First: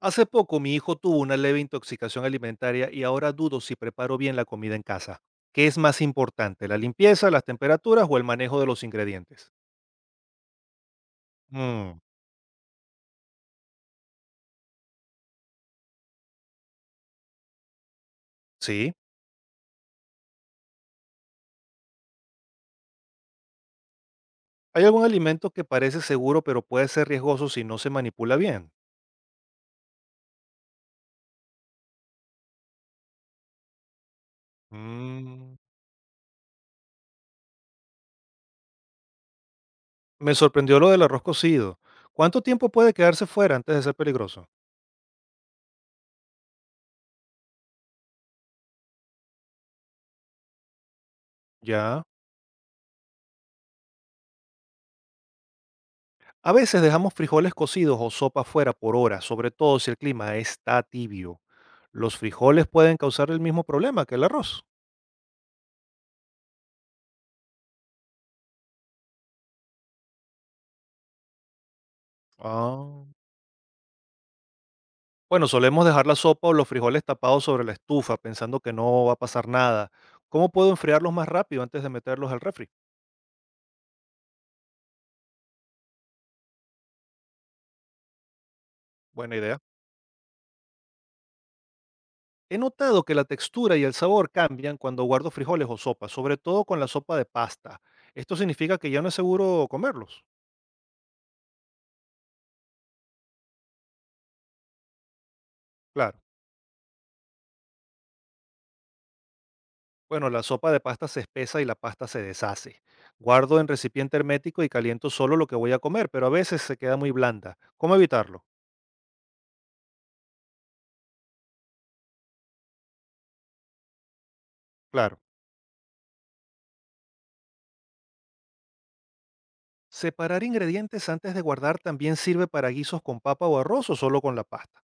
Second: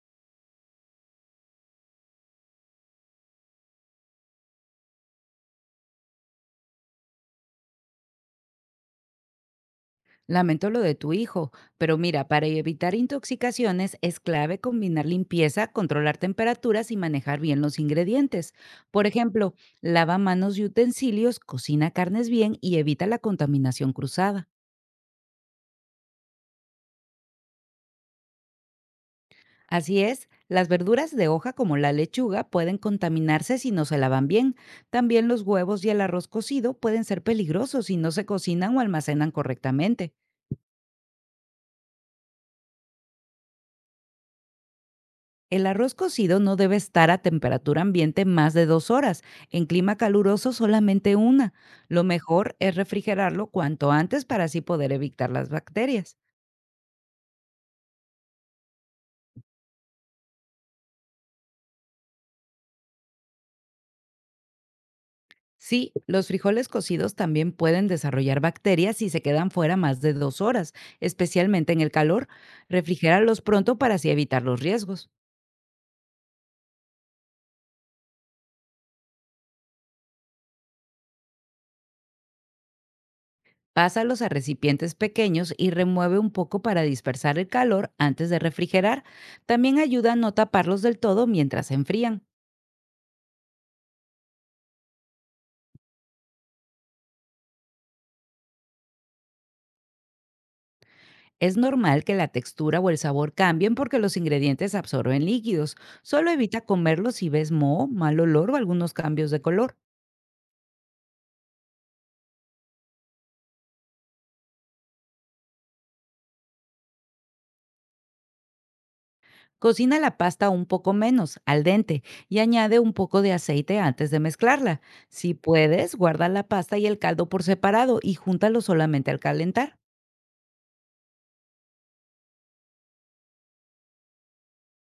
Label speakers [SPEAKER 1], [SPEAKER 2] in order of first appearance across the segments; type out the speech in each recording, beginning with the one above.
[SPEAKER 1] Hace poco mi hijo tuvo una leve intoxicación alimentaria y ahora dudo si preparo bien la comida en casa. ¿Qué es más importante, la limpieza, las temperaturas o el manejo de los ingredientes?
[SPEAKER 2] Lamento lo de tu hijo, pero
[SPEAKER 1] Mm,
[SPEAKER 2] mira, para evitar intoxicaciones es clave combinar limpieza, controlar temperaturas y manejar bien los ingredientes.
[SPEAKER 1] sí.
[SPEAKER 2] Por ejemplo, lava manos y utensilios, cocina carnes bien y evita la contaminación cruzada.
[SPEAKER 1] ¿Hay algún alimento que parece seguro pero puede ser riesgoso si no se manipula bien?
[SPEAKER 2] Así es, las verduras de hoja como la lechuga pueden contaminarse si no se lavan bien. También los
[SPEAKER 1] Mm,
[SPEAKER 2] huevos y el arroz cocido pueden ser peligrosos si no se cocinan o almacenan correctamente.
[SPEAKER 1] me sorprendió lo del arroz cocido. ¿Cuánto tiempo puede quedarse fuera antes de ser peligroso?
[SPEAKER 2] El arroz cocido no debe estar a temperatura ambiente más de 2 horas, en clima caluroso solamente una. Lo
[SPEAKER 1] Ya.
[SPEAKER 2] mejor es refrigerarlo cuanto antes para así poder evitar las bacterias.
[SPEAKER 1] A veces dejamos frijoles cocidos o sopa fuera por horas, sobre todo si el clima está tibio. ¿Los frijoles pueden causar el mismo problema que el arroz?
[SPEAKER 2] Sí, los frijoles cocidos también pueden desarrollar bacterias si se quedan fuera más de 2 horas, especialmente en el calor.
[SPEAKER 1] Ah.
[SPEAKER 2] Refrigéralos pronto para así evitar los riesgos.
[SPEAKER 1] Bueno, solemos dejar la sopa o los frijoles tapados sobre la estufa, pensando que no va a pasar nada. ¿Cómo puedo enfriarlos más rápido antes de meterlos al refri?
[SPEAKER 2] Pásalos a recipientes pequeños y remueve un poco para dispersar el calor antes de refrigerar.
[SPEAKER 1] Buena idea.
[SPEAKER 2] También ayuda a no taparlos del todo mientras se enfrían.
[SPEAKER 1] He notado que la textura y el sabor cambian cuando guardo frijoles o sopa, sobre todo con la sopa de pasta. Esto significa que ya no es seguro comerlos.
[SPEAKER 2] Es normal que la textura o el sabor cambien porque los ingredientes absorben líquidos.
[SPEAKER 1] Claro.
[SPEAKER 2] Solo evita comerlos si ves moho, mal olor o algunos cambios de color.
[SPEAKER 1] Bueno, la sopa de pasta se espesa y la pasta se deshace. Guardo en recipiente hermético y caliento solo lo que voy a comer, pero a veces se queda muy blanda. ¿Cómo evitarlo?
[SPEAKER 2] Cocina la pasta un poco menos, al dente, y añade un poco de aceite antes de mezclarla.
[SPEAKER 1] Claro.
[SPEAKER 2] Si puedes, guarda la pasta y el caldo por separado y júntalo solamente al calentar.
[SPEAKER 1] Separar ingredientes antes de guardar también sirve para guisos con papa o arroz o solo con la pasta.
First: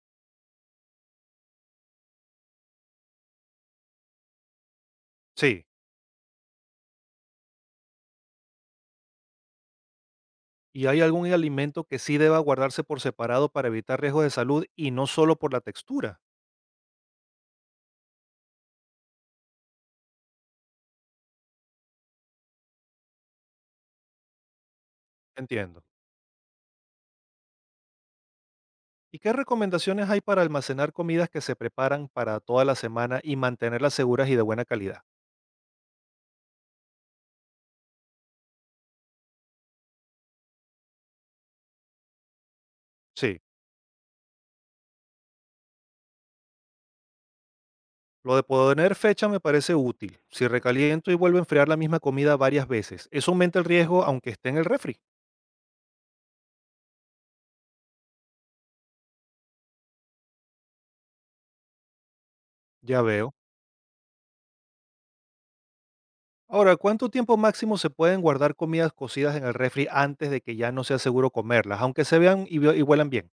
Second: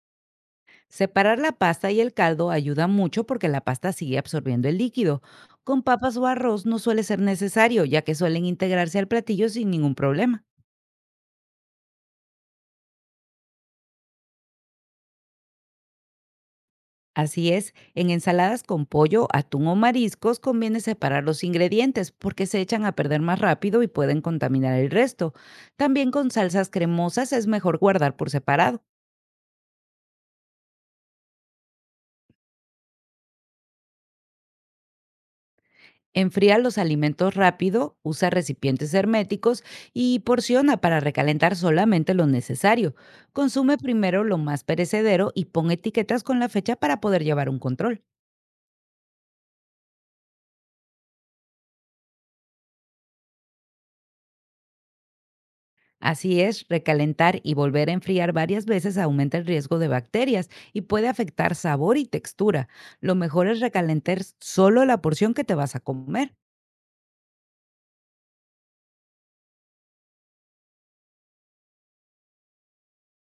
[SPEAKER 2] Separar la pasta y el caldo ayuda mucho porque la pasta sigue absorbiendo el líquido.
[SPEAKER 1] Sí.
[SPEAKER 2] Con papas o arroz no suele ser necesario, ya que suelen integrarse al platillo sin ningún problema.
[SPEAKER 1] ¿Y hay algún alimento que sí deba guardarse por separado para evitar riesgos de salud y no solo por la textura?
[SPEAKER 2] Así es, en ensaladas con pollo, atún o mariscos conviene separar los ingredientes porque se echan a perder más rápido y pueden contaminar el resto.
[SPEAKER 1] Entiendo.
[SPEAKER 2] También con salsas cremosas es mejor guardar por separado.
[SPEAKER 1] ¿Y qué recomendaciones hay para almacenar comidas que se preparan para toda la semana y mantenerlas seguras y de buena calidad?
[SPEAKER 2] Enfría los alimentos rápido, usa recipientes herméticos y porciona para recalentar solamente lo necesario.
[SPEAKER 1] Sí.
[SPEAKER 2] Consume primero lo más perecedero y pon etiquetas con la fecha para poder llevar un control.
[SPEAKER 1] Lo de poner fecha me parece útil. Si recaliento y vuelvo a enfriar la misma comida varias veces, eso aumenta el riesgo aunque esté en el refri.
[SPEAKER 2] Así es, recalentar y volver a enfriar varias veces aumenta el riesgo de bacterias y puede afectar sabor y textura.
[SPEAKER 1] Ya
[SPEAKER 2] Lo
[SPEAKER 1] veo.
[SPEAKER 2] mejor es recalentar solo la porción que te vas a comer.
[SPEAKER 1] Ahora, ¿cuánto tiempo máximo se pueden guardar comidas cocidas en el refri antes de que ya no sea seguro comerlas, aunque se vean y y huelan bien?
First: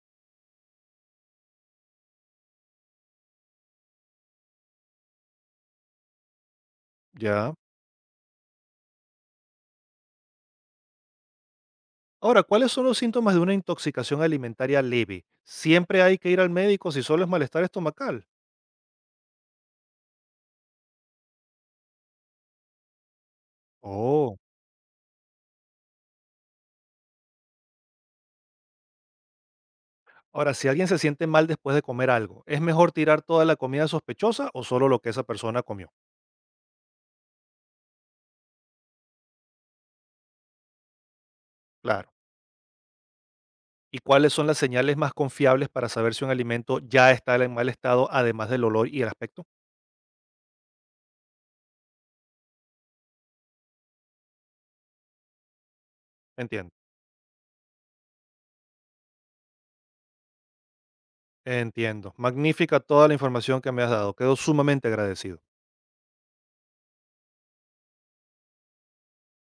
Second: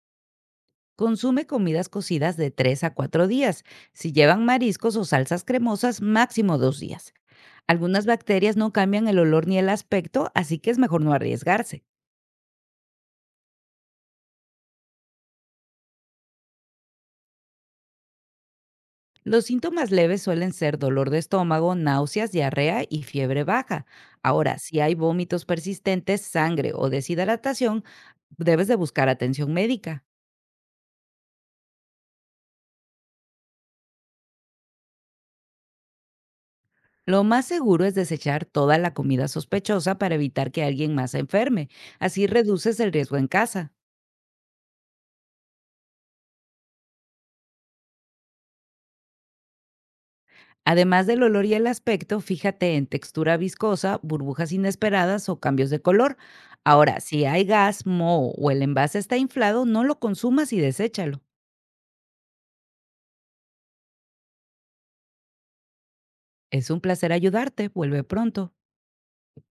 [SPEAKER 2] Consume comidas cocidas de 3 a 4 días. Si llevan mariscos o salsas cremosas, máximo 2 días.
[SPEAKER 1] Ya.
[SPEAKER 2] Algunas bacterias no cambian el olor ni el aspecto, así que es mejor no arriesgarse.
[SPEAKER 1] Ahora, ¿cuáles son los síntomas de una intoxicación alimentaria leve? ¿Siempre hay que ir al médico si solo es malestar estomacal?
[SPEAKER 2] Los síntomas leves suelen ser dolor de estómago, náuseas, diarrea y fiebre baja.
[SPEAKER 1] Oh.
[SPEAKER 2] Ahora, si hay vómitos persistentes, sangre o deshidratación, debes de buscar atención médica.
[SPEAKER 1] Ahora, si alguien se siente mal después de comer algo, ¿es mejor tirar toda la comida sospechosa o solo lo que esa persona comió?
[SPEAKER 2] Lo más seguro es desechar toda la comida sospechosa para evitar que alguien más se enferme.
[SPEAKER 1] Claro.
[SPEAKER 2] Así reduces el riesgo en casa.
[SPEAKER 1] ¿Y cuáles son las señales más confiables para saber si un alimento ya está en mal estado, además del olor y el aspecto?
[SPEAKER 2] Además del olor y el aspecto, fíjate en textura viscosa, burbujas inesperadas o cambios de color.
[SPEAKER 1] Entiendo.
[SPEAKER 2] Ahora, si hay gas, moho o el envase está inflado, no lo consumas y deséchalo.
[SPEAKER 1] Entiendo. Magnífica toda la información que me has dado. Quedo sumamente agradecido.
[SPEAKER 2] Es un placer ayudarte. Vuelve pronto.